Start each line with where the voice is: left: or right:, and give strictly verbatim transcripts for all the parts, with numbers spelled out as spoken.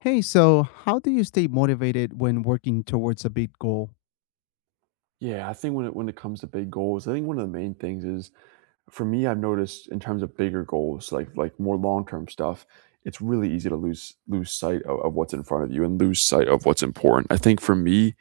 left: Hey, so how do you stay motivated when working towards a big goal?
right: Yeah, I think when it when it comes to big goals, I think one of the main things is for me, I've noticed in terms of bigger goals, like like more long-term stuff, it's really easy to lose lose sight of, of what's in front of you and lose sight of what's important. I think for me,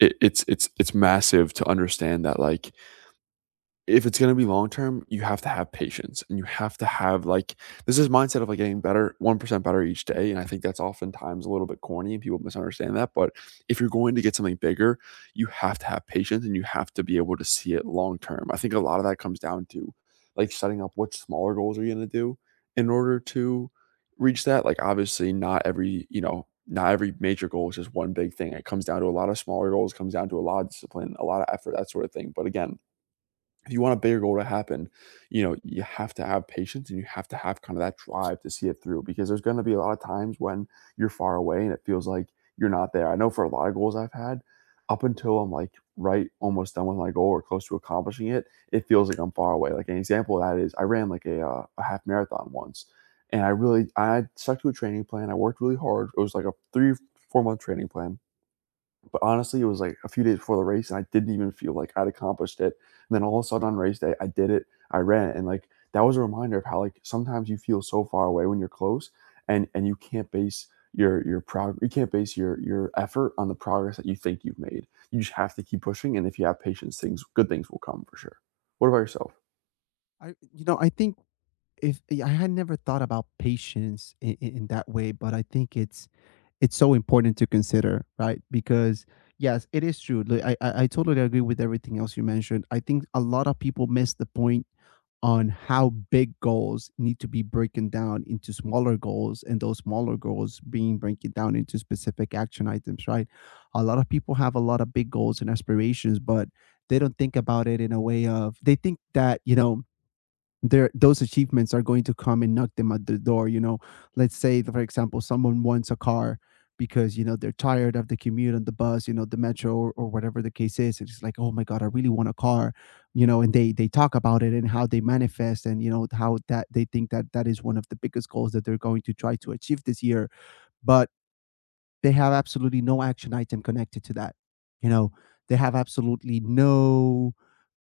right: it, it's it's it's massive to understand that like if it's gonna be long term, you have to have patience and you have to have like this is mindset of like getting better, one percent better each day. And I think that's oftentimes a little bit corny and people misunderstand that. But if you're going to get something bigger, you have to have patience and you have to be able to see it long term. I think a lot of that comes down to like setting up what smaller goals are you gonna do in order to reach that. Like obviously not every, you know, not every major goal is just one big thing. It comes down to a lot of smaller goals, comes down to a lot of discipline, a lot of effort, that sort of thing. But again, if you want a bigger goal to happen, you know, you have to have patience and you have to have kind of that drive to see it through because there's going to be a lot of times when you're far away and it feels like you're not there. I know for a lot of goals I've had, up until I'm like right almost done with my goal or close to accomplishing it, it feels like I'm far away. Like an example of that is I ran like a, uh, a half marathon once and I really, I stuck to a training plan. I worked really hard. It was like a three, four month training plan. But honestly, it was like a few days before the race, and I didn't even feel like I'd accomplished it. And then all of a sudden on race day, I did it, I ran, and like, that was a reminder of how, like, sometimes you feel so far away when you're close, and and you can't base your your prog you can't base your your effort on the progress that you think you've made. You just have to keep pushing, and if you have patience, things good things will come for sure. What about yourself?
left: I, you know, I think if yeah, I had never thought about patience in, in that way, but I think it's it's so important to consider, right? Because yes, it is true. Like, I, I I totally agree with everything else you mentioned. I think a lot of people miss the point on how big goals need to be broken down into smaller goals and those smaller goals being broken down into specific action items, right. A lot of people have a lot of big goals and aspirations, but they don't think about it in a way of they think that, you know there those achievements are going to come and knock them at the door, you know. Let's say, for example, someone wants a car because, you know, they're tired of the commute on the bus, you know the metro, or, or whatever the case is. It's like, oh my god, I really want a car, you know. And they they talk about it and how they manifest, and you know how that they think that that is one of the biggest goals that they're going to try to achieve this year, but they have absolutely no action item connected to that. You know, they have absolutely no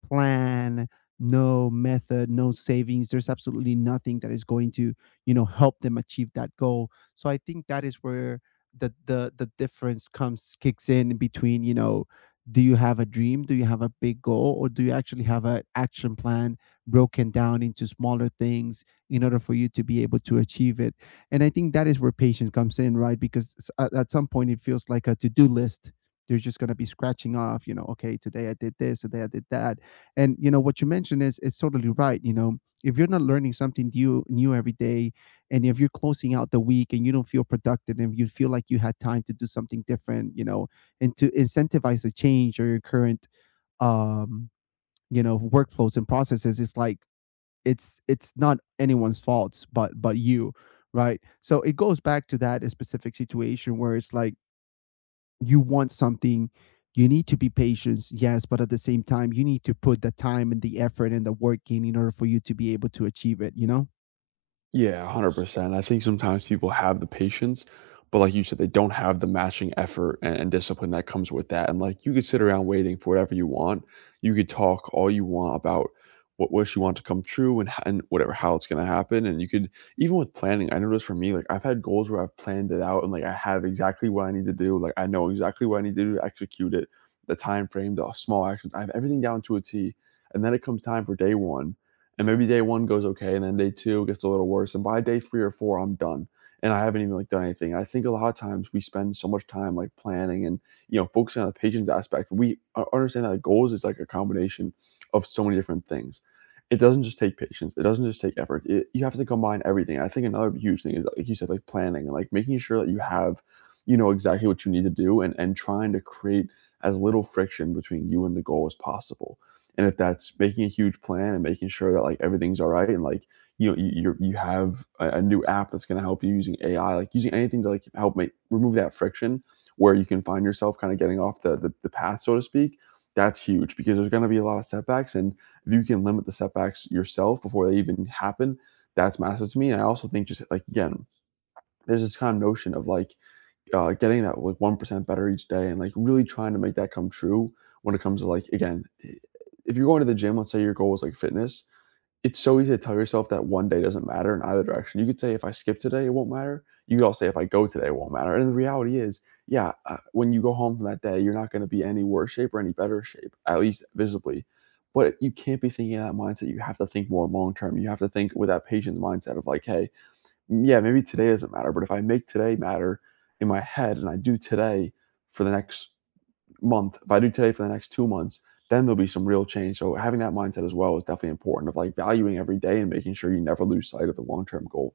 left: plan, no method, no savings. There's absolutely nothing that is going to, you know, help them achieve that goal. So I think that is where the the the difference comes kicks in between, you know, do you have a dream? Do you have a big goal? Or do you actually have an action plan broken down into smaller things in order for you to be able to achieve it? And I think that is where patience comes in, right? Because s- at, at some point it feels like a to-do list they're just going to be scratching off. You know, okay, today I did this, today I did that. And you know what you mentioned is is totally right. You know, if you're not learning something new new every day, and if you're closing out the week and you don't feel productive and you feel like you had time to do something different, you know, and to incentivize a change or your current um you know workflows and processes, it's like, it's it's not anyone's faults but but you, right? So it goes back to that specific situation where it's like, you want something, you need to be patient, yes, but at the same time you need to put the time and the effort and the work in in order for you to be able to achieve it, you know.
right: Yeah, one hundred percent. I think sometimes people have the patience, but like you said, they don't have the matching effort and, and discipline that comes with that. And like you could sit around waiting for whatever you want. You could talk all you want about what wish you want to come true and, h- and whatever, how it's going to happen. And you could, even with planning, I noticed for me, like I've had goals where I've planned it out and like I have exactly what I need to do. Like I know exactly what I need to do to execute it, the time frame, the small actions. I have everything down to a T. And then it comes time for day one, and maybe day one goes okay, and then day two gets a little worse, and by day three or four I'm done and I haven't even like done anything. And I think a lot of times we spend so much time like planning and you know focusing on the patient's aspect. We understand that goals is like a combination of so many different things. It doesn't just take patience, it doesn't just take effort, it, you have to combine everything. I think another huge thing is like you said, like planning and like making sure that you have you know exactly what you need to do, and and trying to create as little friction between you and the goal as possible. And if that's making a huge plan and making sure that like everything's all right and like you know you you're, you have a, a new app that's going to help you using A I, like using anything to like help make remove that friction where you can find yourself kind of getting off the the, the path so to speak, that's huge because there's going to be a lot of setbacks. And if you can limit the setbacks yourself before they even happen, that's massive to me. And I also think, just like again, there's this kind of notion of like uh, getting that like one percent better each day and like really trying to make that come true. When it comes to like again, if you're going to the gym, let's say your goal is like fitness, it's so easy to tell yourself that one day doesn't matter in either direction. You could say if I skip today it won't matter, you could also say if I go today it won't matter, and the reality is, yeah, uh, when you go home from that day you're not going to be any worse shape or any better shape, at least visibly. But you can't be thinking in that mindset. You have to think more long term, you have to think with that patient mindset of like, hey, yeah, maybe today doesn't matter, but if I make today matter in my head and I do today for the next month, if I do today for the next two months, then there'll be some real change. So having that mindset as well is definitely important, of like valuing every day and making sure you never lose sight of the long term goal.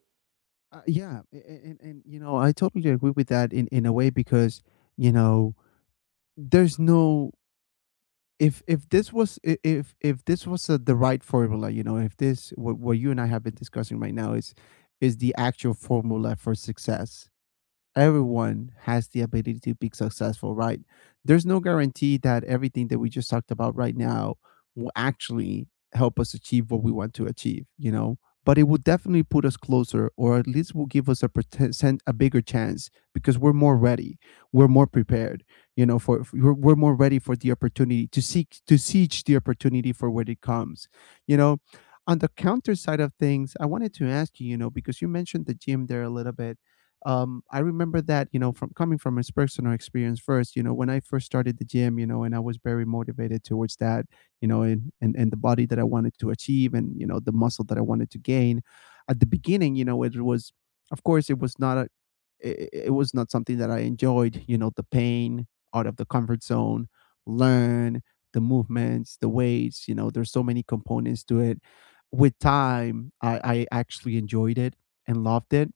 left: Uh, yeah a- a- and, and you know I totally agree with that in in a way. Because, you know, there's no, if if this was i- if if this was uh the right formula, you know, if this what, what you and I have been discussing right now is is the actual formula for success, everyone has the ability to be successful, right? There's no guarantee that everything that we just talked about right now will actually help us achieve what we want to achieve, you know? But it will definitely put us closer, or at least will give us a percent, a bigger chance because we're more ready, we're more prepared, you know, for for- we're, we're more ready for the opportunity to seek to siege the opportunity for when it comes, you know. On the counter side of things, I wanted to ask you, you know, because you mentioned the gym there a little bit. um, I remember that, you know, from coming from his personal experience first, you know, when I first started the gym, you know, and I was very motivated towards that, you know, and, and, and the body that I wanted to achieve and, you know, the muscle that I wanted to gain at the beginning, you know, it was, of course, it was not, a, it, it was not something that I enjoyed, you know, the pain, out of the comfort zone, learn the movements, the weights, you know, there's so many components to it. With time, I, I actually enjoyed it and loved it,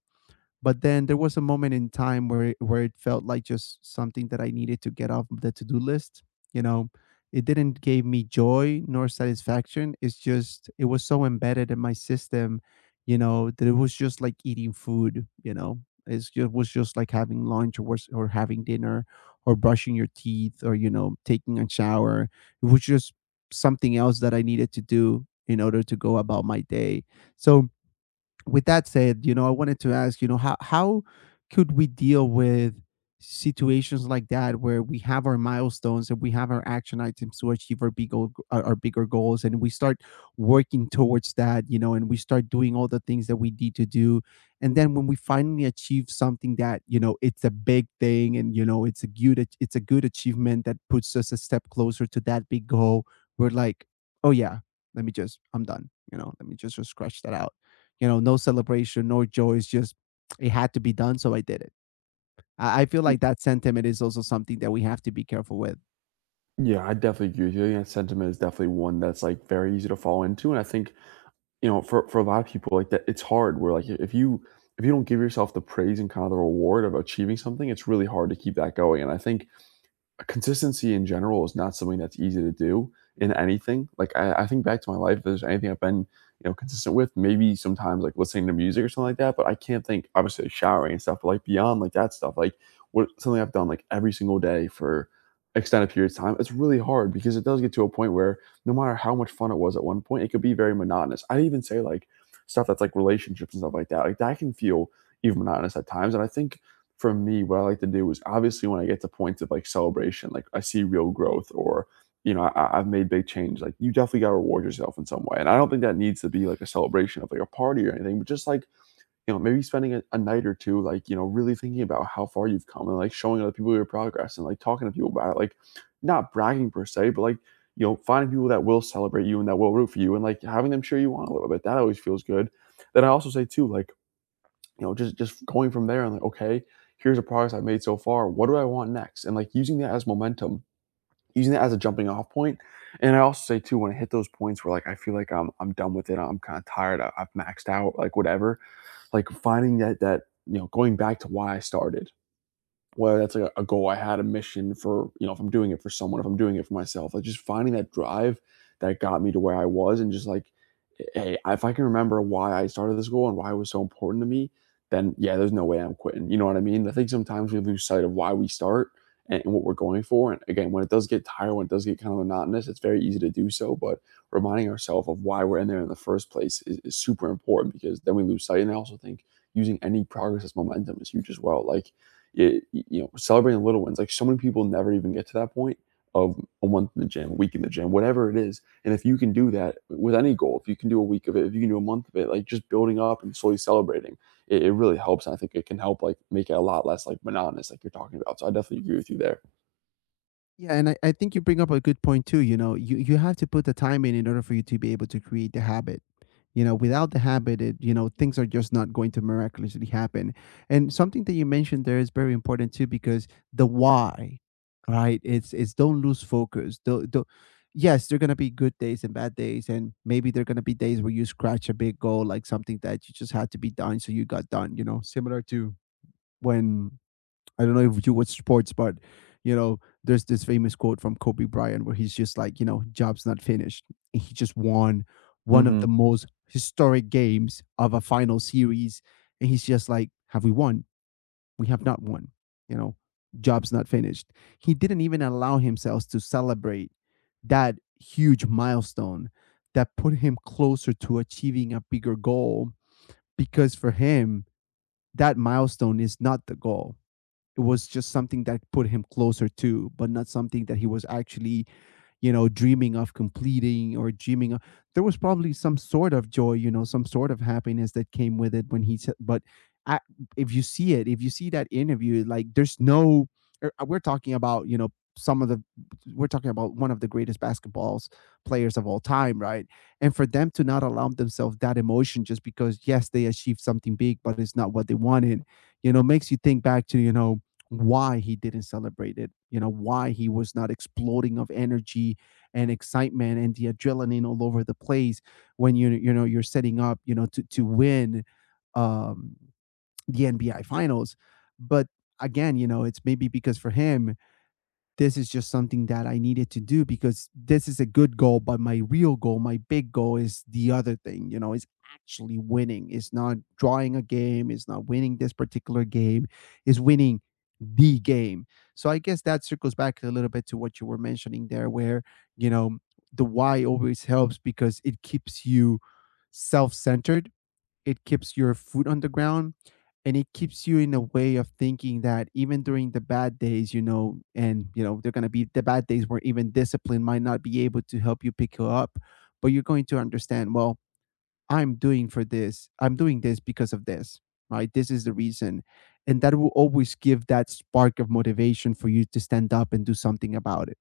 left: but then there was a moment in time where it, where it felt like just something that I needed to get off the to-do list, you know. It didn't give me joy nor satisfaction. It's just it was so embedded in my system, you know, that it was just like eating food, you know. It's just, it was just like having lunch or was, or having dinner, or brushing your teeth, or you know, taking a shower. It was just something else that I needed to do in order to go about my day. So with that said, you know, I wanted to ask, you know, how how could we deal with situations like that, where we have our milestones and we have our action items to achieve our big goal, our, our bigger goals, and we start working towards that, you know, and we start doing all the things that we need to do, and then when we finally achieve something that, you know, it's a big thing, and you know it's a good ach- it's a good achievement that puts us a step closer to that big goal, we're like, oh yeah, let me just, I'm done, you know, let me just, just scratch that out, you know. No celebration, no joy. It's just it had to be done, so I did it. I, I feel
right: Y-
left: like that sentiment is also something that we have to be careful with.
right: Yeah, I definitely agree with you. I think that sentiment is definitely one that's like very easy to fall into, and I think you know for for a lot of people like that it's hard. Where like if you if you don't give yourself the praise and kind of the reward of achieving something, it's really hard to keep that going. And I think consistency in general is not something that's easy to do in anything. Like I, I think back to my life, if there's anything I've been, you know, consistent with, maybe sometimes like listening to music or something like that. But I can't think obviously like, showering and stuff, but like beyond like that stuff, like what something I've done like every single day for extended periods of time, it's really hard because it does get to a point where no matter how much fun it was at one point, it could be very monotonous. I even say like stuff that's like relationships and stuff like that. Like that can feel even monotonous at times. And I think for me, what I like to do is obviously when I get to points of like celebration, like I see real growth or you know, I, I've made big change. Like you definitely got to reward yourself in some way, and I don't think that needs to be like a celebration of like a party or anything, but just like you know, maybe spending a, a night or two, like you know, really thinking about how far you've come and like showing other people your progress and like talking to people about it, like not bragging per se, but like you know, finding people that will celebrate you and that will root for you and like having them cheer you on a little bit. That always feels good. Then I also say too, like you know, just just going from there and like, okay, here's the progress I've made so far. What do I want next? And like using that as momentum, using that as a jumping off point. And I also say too, when I hit those points where like I feel like I'm I'm done with it, I'm kind of tired, I, I've maxed out, like whatever. Like finding that that you know going back to why I started, whether that's like a a goal I had, a mission for you know, if I'm doing it for someone, if I'm doing it for myself, like just finding that drive that got me to where I was and just like, hey, if I can remember why I started this goal and why it was so important to me, then yeah, there's no way I'm quitting. You know what I mean? I think sometimes we lose sight of why we start and, and what we're going for. And again, when it does get tired, when it does get kind of monotonous, it's very easy to do so. But reminding ourselves of why we're in there in the first place is, is super important because then we lose sight. And I also think using any progress as momentum is huge as well. Like it, you know, celebrating little wins. Like so many people never even get to that point of a month in the gym, a week in the gym, whatever it is. And if you can do that with any goal, if you can do a week of it, if you can do a month of it, like just building up and slowly celebrating, it, it really helps. And I think it can help like make it a lot less like monotonous, like you're talking about. So I definitely agree with you there.
left: Yeah, and I, I think you bring up a good point too. You know, you, you have to put the time in in order for you to be able to create the habit. You know, without the habit, it, you know, things are just not going to miraculously happen. And something that you mentioned there is very important too, because the why, right? It's it's don't lose focus. Don't, don't, yes, there are gonna be good days and bad days, and maybe there are gonna be days where you scratch a big goal, like something that you just had to be done, so you got done. You know, similar to when, I don't know if you watch sports, but you know, there's this famous quote from Kobe Bryant where he's just like, you know, job's not finished. And he just won one of
right: Mm-hmm.
left: the most historic games of a final series. And he's just like, have we won? We have not won. You know, job's not finished. He didn't even allow himself to celebrate that huge milestone that put him closer to achieving a bigger goal, because for him, that milestone is not the goal, it was just something that put him closer to, but not something that he was actually, you know, dreaming of completing or dreaming of. There was probably some sort of joy, you know, some sort of happiness that came with it when he said, but I, if you see it, if you see that interview, like there's no, er, uh, we're talking about, you know, some of the, we're talking about one of the greatest basketballs players of all time, right? And for them to not allow themselves that emotion just because, yes, they achieved something big, but it's not what they wanted, you know, makes you think back to, you know, why he didn't celebrate it, you know, why he was not exploding of energy and excitement and the adrenaline all over the place when you you know you're setting up, you know, to to win um the N B A finals. But again, you know, it's maybe because for him, this is just something that I needed to do because this is a good goal, but my real goal, my big goal is the other thing, you know, is actually winning. It's not drawing a game, it's not winning this particular game, is winning the game. So I guess that circles back a little bit to what you were mentioning there, where, you know, the why always helps because it keeps you self centered, it keeps your foot on the ground, and it keeps you in a way of thinking that even during the bad days, you know, and, you know, they're going to be the bad days where even discipline might not be able to help you pick you up, but you're going to understand, well, I'm doing for this. I'm doing this because of this, right? This is the reason. And that will always give that spark of motivation for you to stand up and do something about it.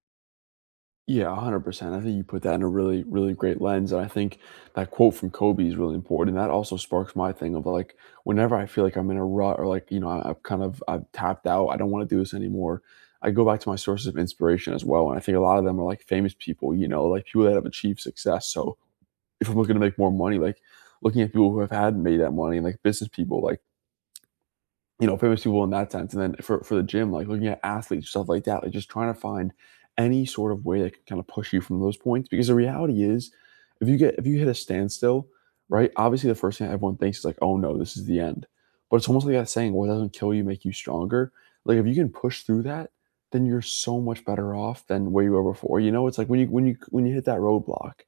right: Yeah, one hundred percent. I think you put that in a really, really great lens, and I think that quote from Kobe is really important. And that also sparks my thing of, like, whenever I feel like I'm in a rut or, like, you know, I I've kind of I've tapped out, I don't wanna do this anymore. I go back to my sources of inspiration as well, and I think a lot of them are, like, famous people, you know, like, people that have achieved success. So if I'm looking to make more money, like, looking at people who have had made that money, like, business people, like, you know, famous people in that sense. And then for, for the gym, like looking at athletes, stuff like that, like just trying to find any sort of way that can kind of push you from those points. Because the reality is, if you get if you hit a standstill, right? Obviously, the first thing everyone thinks is like, oh no, this is the end. But it's almost like that saying, what doesn't kill you make you stronger. Like if you can push through that, then you're so much better off than where you were before. You know, it's like when you when you when you hit that roadblock,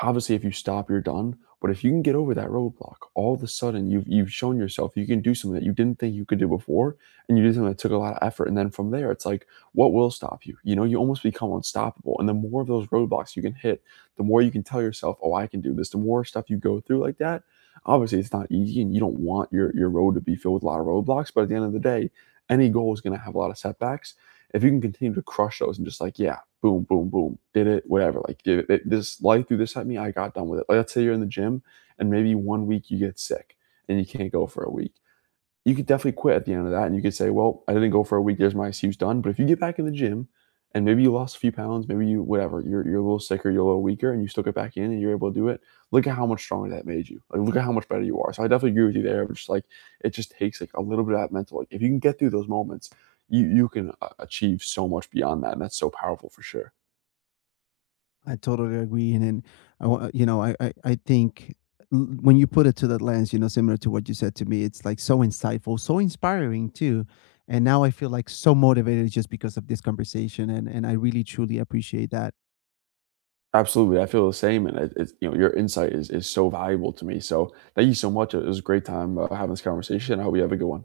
right: obviously if you stop you're done, but if you can get over that roadblock, all of a sudden you've, you've shown yourself you can do something that you didn't think you could do before, and you did something that took a lot of effort. And then from there it's like, what will stop you? You know, you almost become unstoppable, and the more of those roadblocks you can hit, the more you can tell yourself, oh, I can do this. The more stuff you go through like that, obviously it's not easy, and you don't want your your road to be filled with a lot of roadblocks, but at the end of the day, any goal is going to have a lot of setbacks. If you can continue to crush those and just like, yeah, boom, boom, boom, did it, whatever. Like it, it, this life threw this at me, I got done with it. Like, let's say you're in the gym and maybe one week you get sick and you can't go for a week. You could definitely quit at the end of that and you could say, well, I didn't go for a week. There's my excuse, done. But if you get back in the gym and maybe you lost a few pounds, maybe you, whatever, you're, you're a little sicker, you're a little weaker, and you still get back in and you're able to do it, look at how much stronger that made you. Like, look at how much better you are. So I definitely agree with you there. But just like, it just takes like a little bit of that mental, like if you can get through those moments, you, you can uh, achieve so much beyond that. And that's so powerful for sure.
left: I totally agree. And then, I, wa- uh, you know, I, I, I think l- when you put it to that lens, you know, similar to what you said to me, it's like so insightful, so inspiring too. And now I feel like so motivated just because of this conversation. And, and I really, truly appreciate that.
right: Absolutely, I feel the same, and it it's you know, your insight is is so valuable to me, so thank you so much. It was a great time uh, having this conversation. I hope you have a good one.